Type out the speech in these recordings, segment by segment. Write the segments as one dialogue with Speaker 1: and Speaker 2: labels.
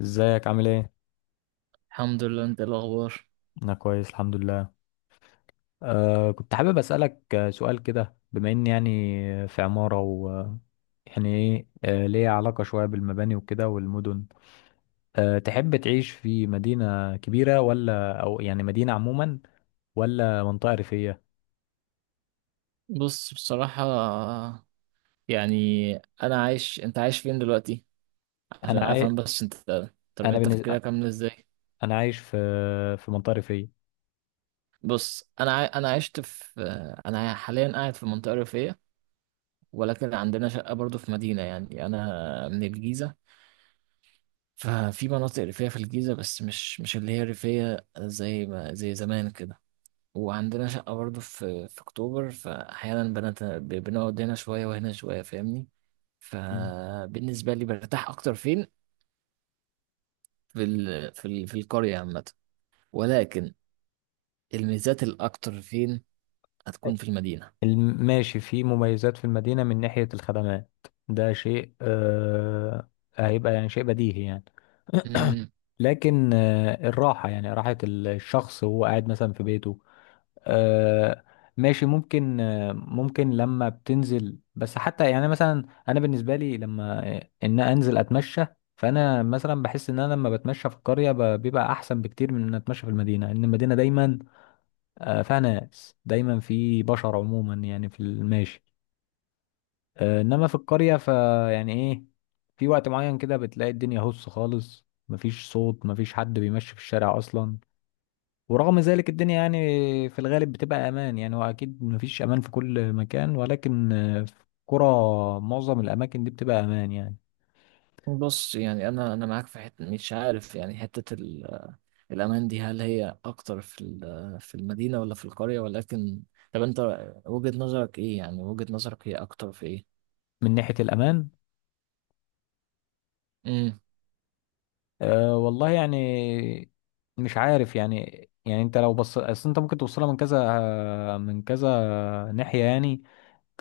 Speaker 1: ازيك عامل ايه؟
Speaker 2: الحمد لله. انت ايه الاخبار؟
Speaker 1: انا كويس الحمد لله. كنت حابب اسألك سؤال كده بما اني يعني في عمارة و يعني ايه ليه علاقة شوية بالمباني وكده والمدن. تحب تعيش في مدينة كبيرة ولا يعني مدينة عموما ولا منطقة ريفية؟
Speaker 2: بص بصراحة، يعني انا عايش، انت عايش فين دلوقتي عشان
Speaker 1: انا عاي...
Speaker 2: افهم بس انت طريقة
Speaker 1: انا بالنسبة
Speaker 2: تفكيرك عاملة ازاي.
Speaker 1: انا عايش في منطقة ريفية.
Speaker 2: بص انا عشت في، انا حاليا قاعد في منطقة ريفية، ولكن عندنا شقة برضو في مدينة. يعني انا من الجيزة، ففي مناطق ريفية في الجيزة، بس مش اللي هي ريفية زي ما زي زمان كده. وعندنا شقة برضه في أكتوبر، فأحيانا بنقعد هنا شوية وهنا شوية، فاهمني؟
Speaker 1: م.
Speaker 2: فبالنسبة لي برتاح أكتر فين؟ في القرية عامة، ولكن الميزات الأكتر فين هتكون؟ في المدينة.
Speaker 1: ماشي، في مميزات في المدينة من ناحية الخدمات، ده شيء هيبقى يعني شيء بديهي يعني.
Speaker 2: أمم،
Speaker 1: لكن الراحة، يعني راحة الشخص وهو قاعد مثلا في بيته، آه، ماشي ممكن ممكن لما بتنزل بس حتى يعني مثلا أنا بالنسبة لي لما إن أنزل أتمشى. فأنا مثلا بحس إن أنا لما بتمشى في القرية بيبقى أحسن بكتير من إن أتمشى في المدينة، لأن المدينة دايما فيها ناس دايما، في بشر عموما يعني في الماشي. إنما في القرية فيعني إيه، في وقت معين كده بتلاقي الدنيا هص خالص، مفيش صوت، مفيش حد بيمشي في الشارع أصلا. ورغم ذلك الدنيا يعني في الغالب بتبقى امان يعني، واكيد مفيش امان في كل مكان، ولكن في كرة معظم الاماكن دي بتبقى امان يعني.
Speaker 2: بص، يعني أنا معاك في حتة، مش عارف يعني، الأمان دي هل هي أكتر في ال... في المدينة ولا في القرية؟ ولكن طب أنت وجهة نظرك إيه؟ يعني وجهة نظرك هي أكتر في إيه؟
Speaker 1: من ناحية الامان،
Speaker 2: امم
Speaker 1: والله يعني مش عارف يعني. يعني انت لو بص اصل انت ممكن توصلها من كذا ناحية يعني.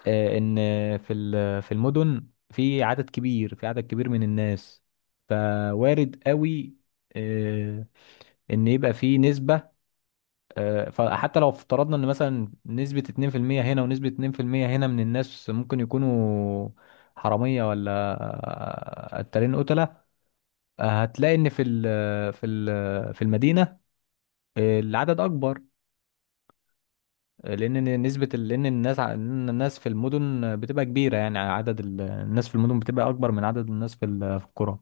Speaker 1: ان في المدن، في عدد كبير من الناس، فوارد قوي آه، ان يبقى في نسبة فحتى لو افترضنا ان مثلا نسبة 2% هنا ونسبة 2% هنا من الناس ممكن يكونوا حرامية ولا قتالين قتلة، هتلاقي ان في المدينة العدد اكبر، لان الناس ع- لأن الناس في المدن بتبقى كبيرة، يعني عدد الناس في المدن بتبقى اكبر من عدد الناس في في القرى،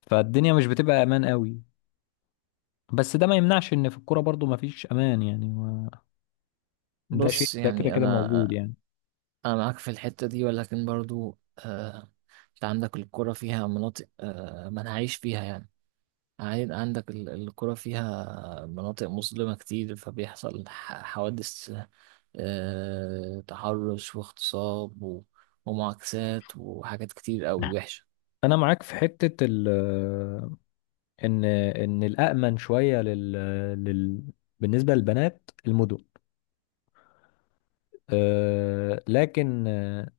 Speaker 1: فالدنيا مش بتبقى امان قوي. بس ده ما يمنعش ان في الكوره برضو ما فيش امان يعني ده شيء
Speaker 2: بص،
Speaker 1: ده كده
Speaker 2: يعني
Speaker 1: كده موجود
Speaker 2: انا
Speaker 1: يعني.
Speaker 2: أنا معاك في الحتة دي، ولكن برضو أنت عندك الكرة فيها مناطق ما نعيش فيها يعني. عندك الكرة فيها مناطق مظلمة كتير، فبيحصل حوادث، تحرش واغتصاب ومعاكسات وحاجات كتير أوي وحشة.
Speaker 1: انا معاك في حتة ال ان الامن شوية لل, لل بالنسبة للبنات المدن، لكن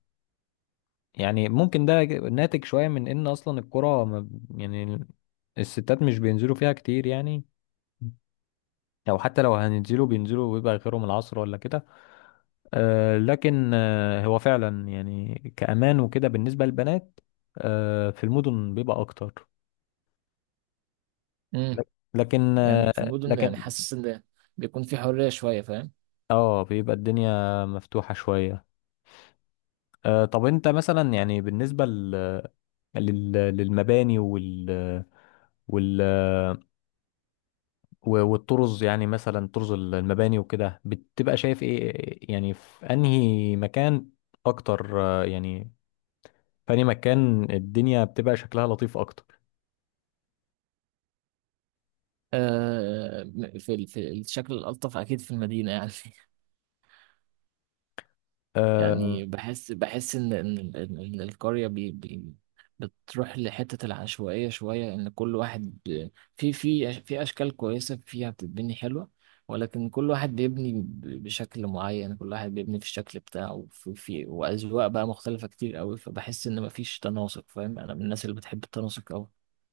Speaker 1: يعني ممكن ده ناتج شوية من ان اصلا القرى يعني الستات مش بينزلوا فيها كتير يعني، او حتى لو هننزلوا بينزلوا ويبقى غيرهم العصر ولا كده. لكن هو فعلا يعني كأمان وكده بالنسبة للبنات، في المدن بيبقى اكتر.
Speaker 2: مم.
Speaker 1: لكن
Speaker 2: يعني في المدن، يعني
Speaker 1: لكن
Speaker 2: حاسس إن بيكون في حرية شوية، فاهم؟
Speaker 1: اه بيبقى الدنيا مفتوحة شوية. طب انت مثلا يعني بالنسبة للمباني وال... والطرز، يعني مثلا طرز المباني وكده بتبقى شايف ايه يعني، في انهي مكان اكتر يعني في انهي مكان الدنيا بتبقى شكلها لطيف اكتر؟
Speaker 2: آه، في ال- في الشكل الألطف أكيد في المدينة يعني.
Speaker 1: آه
Speaker 2: يعني بحس ان إن القريه بي بي بتروح لحته العشوائيه شويه، ان كل واحد في اشكال كويسه فيها بتتبني حلوه، ولكن كل واحد بيبني بشكل معين، كل واحد بيبني في الشكل بتاعه، في واذواق بقى مختلفه كتير قوي، فبحس ان مفيش تناسق فاهم. انا من الناس اللي بتحب التناسق قوي.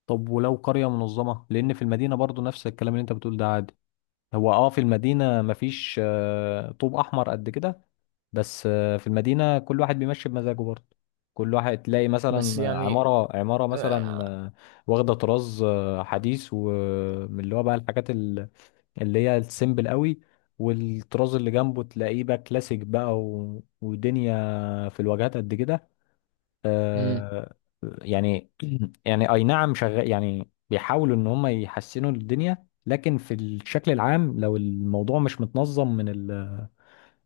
Speaker 1: طب ولو قرية منظمة؟ لان في المدينة برضو نفس الكلام اللي انت بتقول ده عادي. هو اه في المدينة مفيش طوب احمر قد كده، بس في المدينة كل واحد بيمشي بمزاجه برضه. كل واحد تلاقي
Speaker 2: بس
Speaker 1: مثلا
Speaker 2: يعني
Speaker 1: عمارة مثلا
Speaker 2: آه،
Speaker 1: واخدة طراز حديث، ومن اللي هو بقى الحاجات اللي هي السيمبل قوي، والطراز اللي جنبه تلاقيه بقى كلاسيك بقى و... ودنيا في الواجهات قد كده. آه، يعني يعني اي نعم شغال، يعني بيحاولوا ان هم يحسنوا الدنيا، لكن في الشكل العام لو الموضوع مش متنظم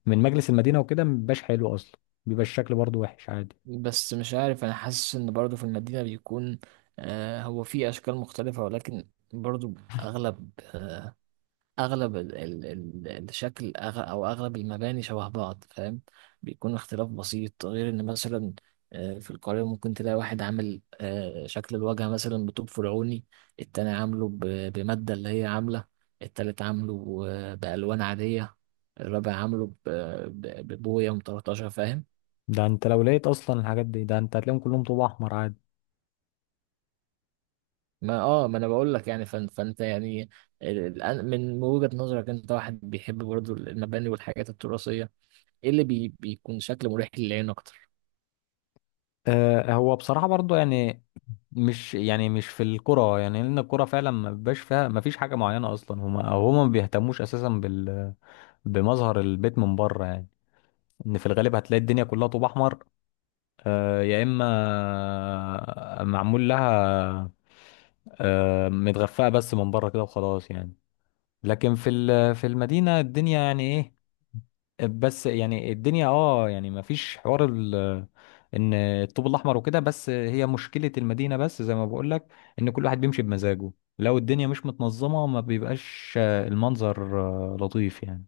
Speaker 1: من مجلس المدينة وكده مبيبقاش حلو أصلا، بيبقى الشكل برضو وحش عادي.
Speaker 2: بس مش عارف، انا حاسس ان برضو في المدينة بيكون، آه، هو في اشكال مختلفة، ولكن برضو اغلب آه اغلب ال ال ال الشكل أغ او اغلب المباني شبه بعض، فاهم. بيكون اختلاف بسيط، غير ان مثلا آه في القاهرة ممكن تلاقي واحد عامل آه شكل الواجهة مثلا بطوب فرعوني، التاني عامله بمادة اللي هي عاملة، التالت عامله بألوان عادية، الرابع عامله ببوية مطرطشة، فاهم؟
Speaker 1: ده أنت لو لقيت أصلا الحاجات دي، ده أنت هتلاقيهم كلهم طوب أحمر عادي.
Speaker 2: ما اه ما انا بقول لك يعني فانت يعني، من وجهة نظرك انت واحد بيحب برضو المباني والحاجات التراثية، ايه اللي بيكون شكل مريح للعين اكتر؟
Speaker 1: هو بصراحة برضو يعني مش يعني مش في الكرة يعني، لأن الكرة فعلا ما بيبقاش فيها ما فيش حاجة معينة أصلا، هما ما بيهتموش أساسا بمظهر البيت من بره يعني. إن في الغالب هتلاقي الدنيا كلها طوب أحمر، يا إما معمول لها متغفاء بس من بره كده وخلاص يعني. لكن في في المدينة الدنيا يعني إيه، بس يعني الدنيا اه يعني ما فيش حوار ال ان الطوب الاحمر وكده. بس هي مشكله المدينه، بس زي ما بقول لك ان كل واحد بيمشي بمزاجه، لو الدنيا مش متنظمه ما بيبقاش المنظر لطيف يعني.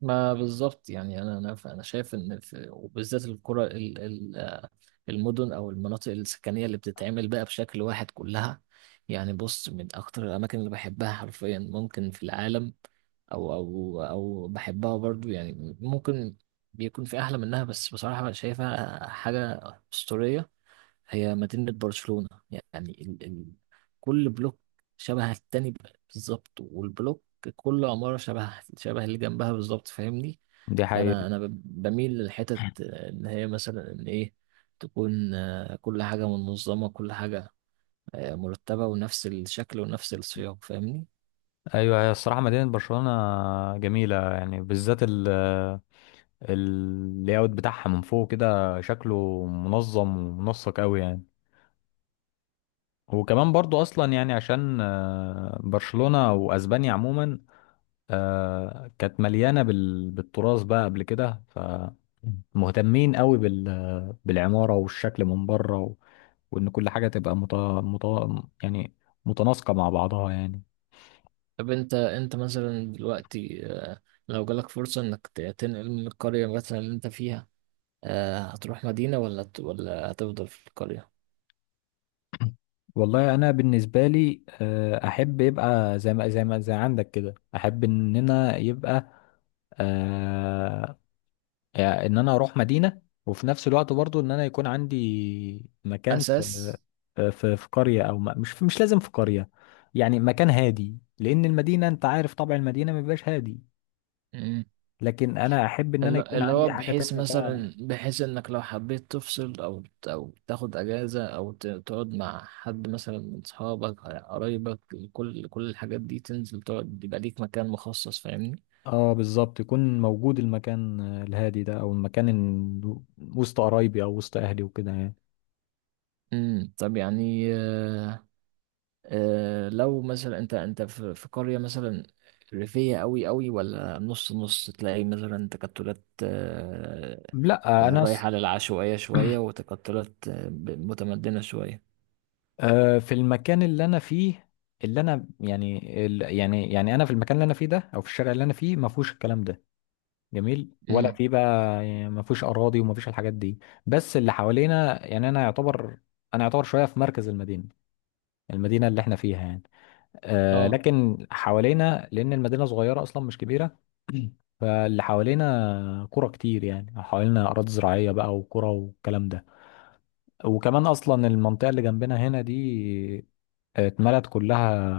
Speaker 2: ما بالظبط، يعني انا شايف ان في، وبالذات القرى ال- المدن او المناطق السكنية اللي بتتعمل بقى بشكل واحد كلها. يعني بص، من اكتر الاماكن اللي بحبها حرفيا ممكن في العالم، او او او بحبها برضو يعني، ممكن بيكون في احلى منها، بس بصراحة شايفها حاجة أسطورية، هي مدينة برشلونة. يعني ال... ال... كل بلوك شبه التاني بالظبط، والبلوك كل عمارة شبه اللي جنبها بالظبط، فاهمني؟
Speaker 1: دي حقيقة.
Speaker 2: بميل للحتت إن هي مثلا إن إيه، تكون كل حاجة منظمة، كل حاجة مرتبة، ونفس الشكل ونفس السياق، فاهمني؟
Speaker 1: أيوة، هي الصراحة مدينة برشلونة جميلة، يعني بالذات اللاyout بتاعها من فوق كده شكله منظم ومنسق أوي يعني. وكمان برضو أصلا يعني عشان برشلونة وأسبانيا عموما كانت مليانة بالتراث بقى قبل كده، فمهتمين قوي بالعمارة والشكل من بره و... وإن كل حاجة تبقى مت... يعني متناسقة مع بعضها يعني.
Speaker 2: طب أنت مثلا دلوقتي، لو جالك فرصة إنك تنقل من القرية مثلا اللي أنت فيها، هتروح مدينة ولا هتفضل في القرية؟
Speaker 1: والله أنا بالنسبة لي أحب يبقى زي ما زي ما زي عندك كده. أحب إننا يبقى آه، يعني إن أنا أروح مدينة، وفي نفس الوقت برضو إن أنا يكون عندي مكان
Speaker 2: اساس.
Speaker 1: في قرية او ما مش لازم في قرية، يعني مكان هادي، لان المدينة انت عارف طبع المدينة ما بيبقاش هادي.
Speaker 2: مم.
Speaker 1: لكن انا احب ان انا يكون
Speaker 2: اللي هو
Speaker 1: عندي حاجة
Speaker 2: بحيث
Speaker 1: تانية كده.
Speaker 2: مثلا، بحيث انك لو حبيت تفصل او او تاخد اجازه او تقعد مع حد مثلا من اصحابك قرايبك، كل الحاجات دي، تنزل تقعد يبقى ليك مكان مخصص، فاهمني؟
Speaker 1: اه بالظبط، يكون موجود المكان الهادي ده، او المكان وسط قرايبي او وسط اهلي وكده يعني.
Speaker 2: مم. طب يعني لو مثلا انت في قريه مثلا ريفيه قوي ولا نص نص، تلاقي مثلا تكتلات آه،
Speaker 1: لا انا ص-
Speaker 2: رايحه للعشوائيه شويه، وتكتلات متمدنه شويه.
Speaker 1: في المكان اللي انا فيه، اللي انا يعني يعني انا في المكان اللي انا فيه ده، او في الشارع اللي انا فيه، ما فيهوش الكلام ده جميل ولا في بقى، يعني ما فيش اراضي وما فيش الحاجات دي. بس اللي حوالينا يعني انا يعتبر شويه في مركز المدينه، المدينه اللي احنا فيها يعني.
Speaker 2: اه.
Speaker 1: لكن حوالينا، لان المدينه صغيره اصلا مش كبيره، فاللي حوالينا قرى كتير، يعني حوالينا اراضي زراعيه بقى وقرى والكلام ده. وكمان اصلا المنطقه اللي جنبنا هنا دي اتملت كلها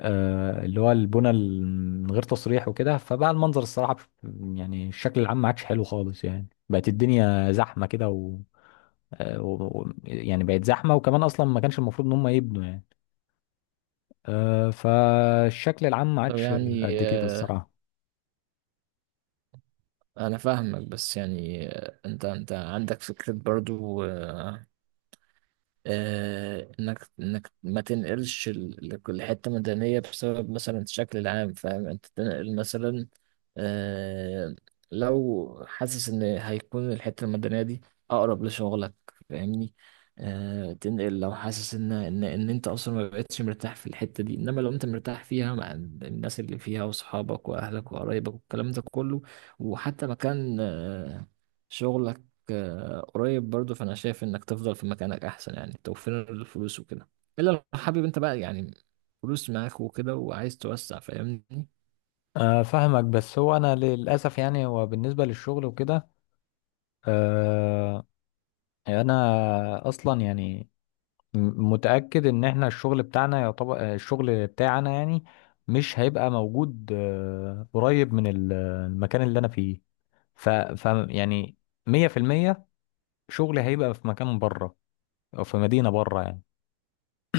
Speaker 1: اللي هو البنى من غير تصريح وكده، فبقى المنظر الصراحة يعني الشكل العام ما عادش حلو خالص يعني، بقت الدنيا زحمة كده و... يعني بقت زحمة، وكمان أصلا ما كانش المفروض إن هم يبنوا يعني. فالشكل العام ما
Speaker 2: طب
Speaker 1: عادش
Speaker 2: يعني،
Speaker 1: قد كده الصراحة.
Speaker 2: انا فاهمك، بس يعني انت عندك فكرة برضو انك ما تنقلش لكل حته مدنيه بسبب مثلا الشكل العام، فاهم؟ انت تنقل مثلا، آه، لو حاسس ان هيكون الحته المدنيه دي اقرب لشغلك، فاهمني؟ تنقل لو حاسس ان انت اصلا ما بقتش مرتاح في الحته دي، انما لو انت مرتاح فيها مع الناس اللي فيها واصحابك واهلك وقرايبك والكلام ده كله، وحتى مكان شغلك قريب برضو، فانا شايف انك تفضل في مكانك احسن، يعني توفير الفلوس وكده، الا لو حابب انت بقى، يعني فلوس معاك وكده، وعايز توسع، فاهمني؟
Speaker 1: فاهمك، بس هو أنا للأسف يعني هو بالنسبة للشغل وكده آه، أنا أصلا يعني متأكد ان احنا الشغل بتاعنا، يعتبر الشغل بتاعنا يعني مش هيبقى موجود قريب من المكان اللي انا فيه. ف يعني 100% شغلي هيبقى في مكان بره، او في مدينة بره يعني.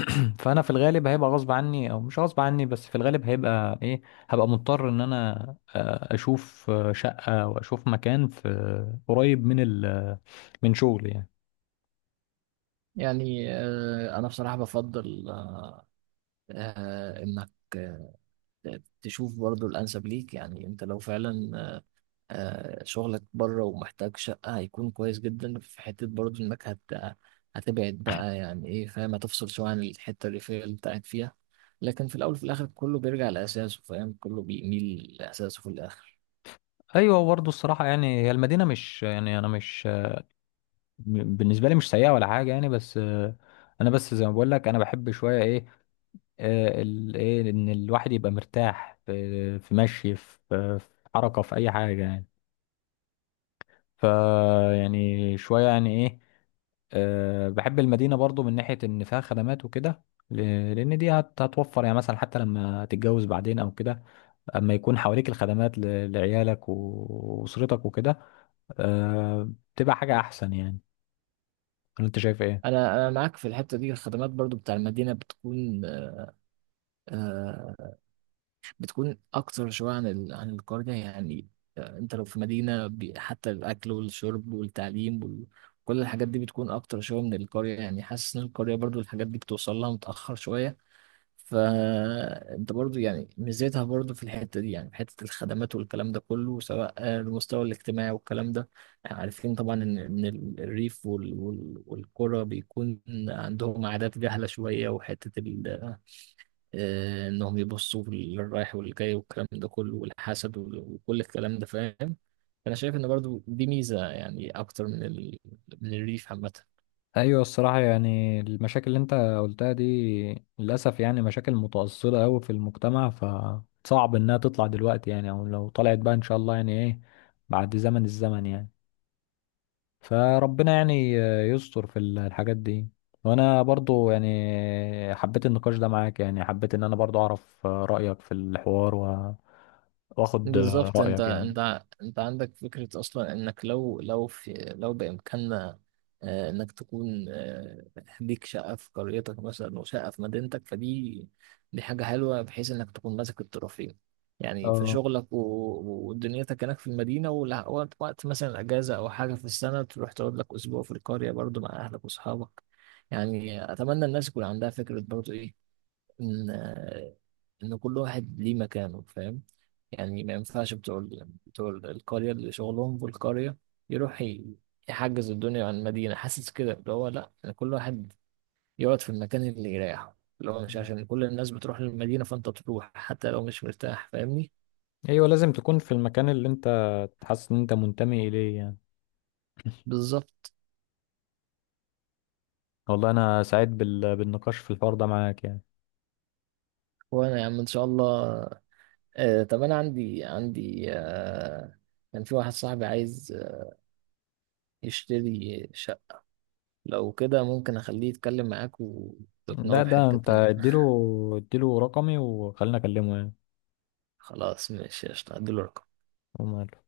Speaker 1: فانا في الغالب هيبقى غصب عني او مش غصب عني، بس في الغالب هيبقى ايه، هبقى مضطر ان انا اشوف شقة واشوف مكان قريب من من شغلي يعني.
Speaker 2: يعني انا بصراحة بفضل انك آه، تشوف برضو الانسب ليك. يعني انت لو فعلا شغلك بره ومحتاج شقة، هيكون كويس جدا في حتة برضه إنك هتبعد بقى، يعني إيه فاهم، هتفصل شوية عن الحتة الريفية اللي أنت قاعد فيها. لكن في الأول وفي الآخر كله بيرجع لأساسه، فاهم؟ كله بيميل لأساسه في الآخر.
Speaker 1: ايوه برضه الصراحه يعني، هي المدينه مش يعني انا مش بالنسبه لي مش سيئه ولا حاجه يعني، بس انا بس زي ما بقول لك انا بحب شويه ايه ايه ان الواحد يبقى مرتاح في في مشي في في حركه في اي حاجه يعني. ف يعني شويه يعني ايه بحب المدينه برضو من ناحيه ان فيها خدمات وكده، لان دي هتوفر يعني مثلا حتى لما تتجوز بعدين او كده، اما يكون حواليك الخدمات لعيالك واسرتك وكده بتبقى حاجه احسن يعني. ولا انت شايف ايه؟
Speaker 2: أنا معاك في الحتة دي. الخدمات برضه بتاع المدينة بتكون، آه، بتكون اكتر شويه عن ال... عن القريه يعني. انت لو في مدينه حتى الاكل والشرب والتعليم وال... كل الحاجات دي بتكون اكتر شويه من القريه. يعني حاسس ان القريه برضو الحاجات دي بتوصل لها متاخر شويه. فانت برضو يعني ميزتها برضو في الحته دي، يعني في حته الخدمات والكلام ده كله، سواء المستوى الاجتماعي والكلام ده. يعني عارفين طبعا الريف والقرى بيكون عندهم عادات جهله شويه، وحته ال... انهم يبصوا للرايح والجاي والكلام ده كله، والحسد وكل الكلام ده، فاهم؟ فانا شايف ان برضو دي ميزه يعني، اكتر من ال... من الريف عامه.
Speaker 1: ايوه الصراحه يعني، المشاكل اللي انت قلتها دي للاسف يعني مشاكل متأصلة قوي في المجتمع، فصعب انها تطلع دلوقتي يعني، او لو طلعت بقى ان شاء الله يعني ايه بعد الزمن يعني. فربنا يعني يستر في الحاجات دي. وانا برضو يعني حبيت النقاش ده معاك، يعني حبيت ان انا برضو اعرف رأيك في الحوار واخد
Speaker 2: بالظبط. انت
Speaker 1: رأيك يعني.
Speaker 2: انت انت عندك فكرة اصلا، انك لو لو في لو بامكاننا، انك تكون ليك شقة في قريتك مثلا وشقة في مدينتك، فدي دي حاجة حلوة بحيث انك تكون ماسك الطرفين. يعني في
Speaker 1: اه
Speaker 2: شغلك ودنيتك هناك في المدينة، وقت مثلا اجازة او حاجة في السنة، تروح تقعد لك اسبوع في القرية برضو مع اهلك واصحابك. يعني اتمنى الناس يكون عندها فكرة برضو ايه، ان ان كل واحد ليه مكانه، فاهم؟ يعني ما ينفعش بتوع القرية اللي شغلهم في القرية يروح يحجز الدنيا عن المدينة، حاسس كده اللي هو لا، يعني كل واحد يقعد في المكان اللي يريحه، اللي هو مش عشان كل الناس بتروح للمدينة فأنت تروح حتى لو مش مرتاح، فاهمني؟
Speaker 1: ايوه، لازم تكون في المكان اللي انت تحس ان انت منتمي اليه يعني.
Speaker 2: بالظبط.
Speaker 1: والله انا سعيد بالنقاش في الحوار ده معاك يعني.
Speaker 2: وأنا يا عم إن شاء الله. آه، طب أنا عندي آه، كان في واحد صاحبي عايز يشتري شقة، لو كده ممكن أخليه يتكلم معاك
Speaker 1: ده
Speaker 2: وتقنعه
Speaker 1: ده
Speaker 2: بحتة
Speaker 1: انت
Speaker 2: إن.
Speaker 1: اديله رقمي وخلينا اكلمه يعني.
Speaker 2: خلاص ماشي، قشطة، هديله رقم
Speaker 1: وما-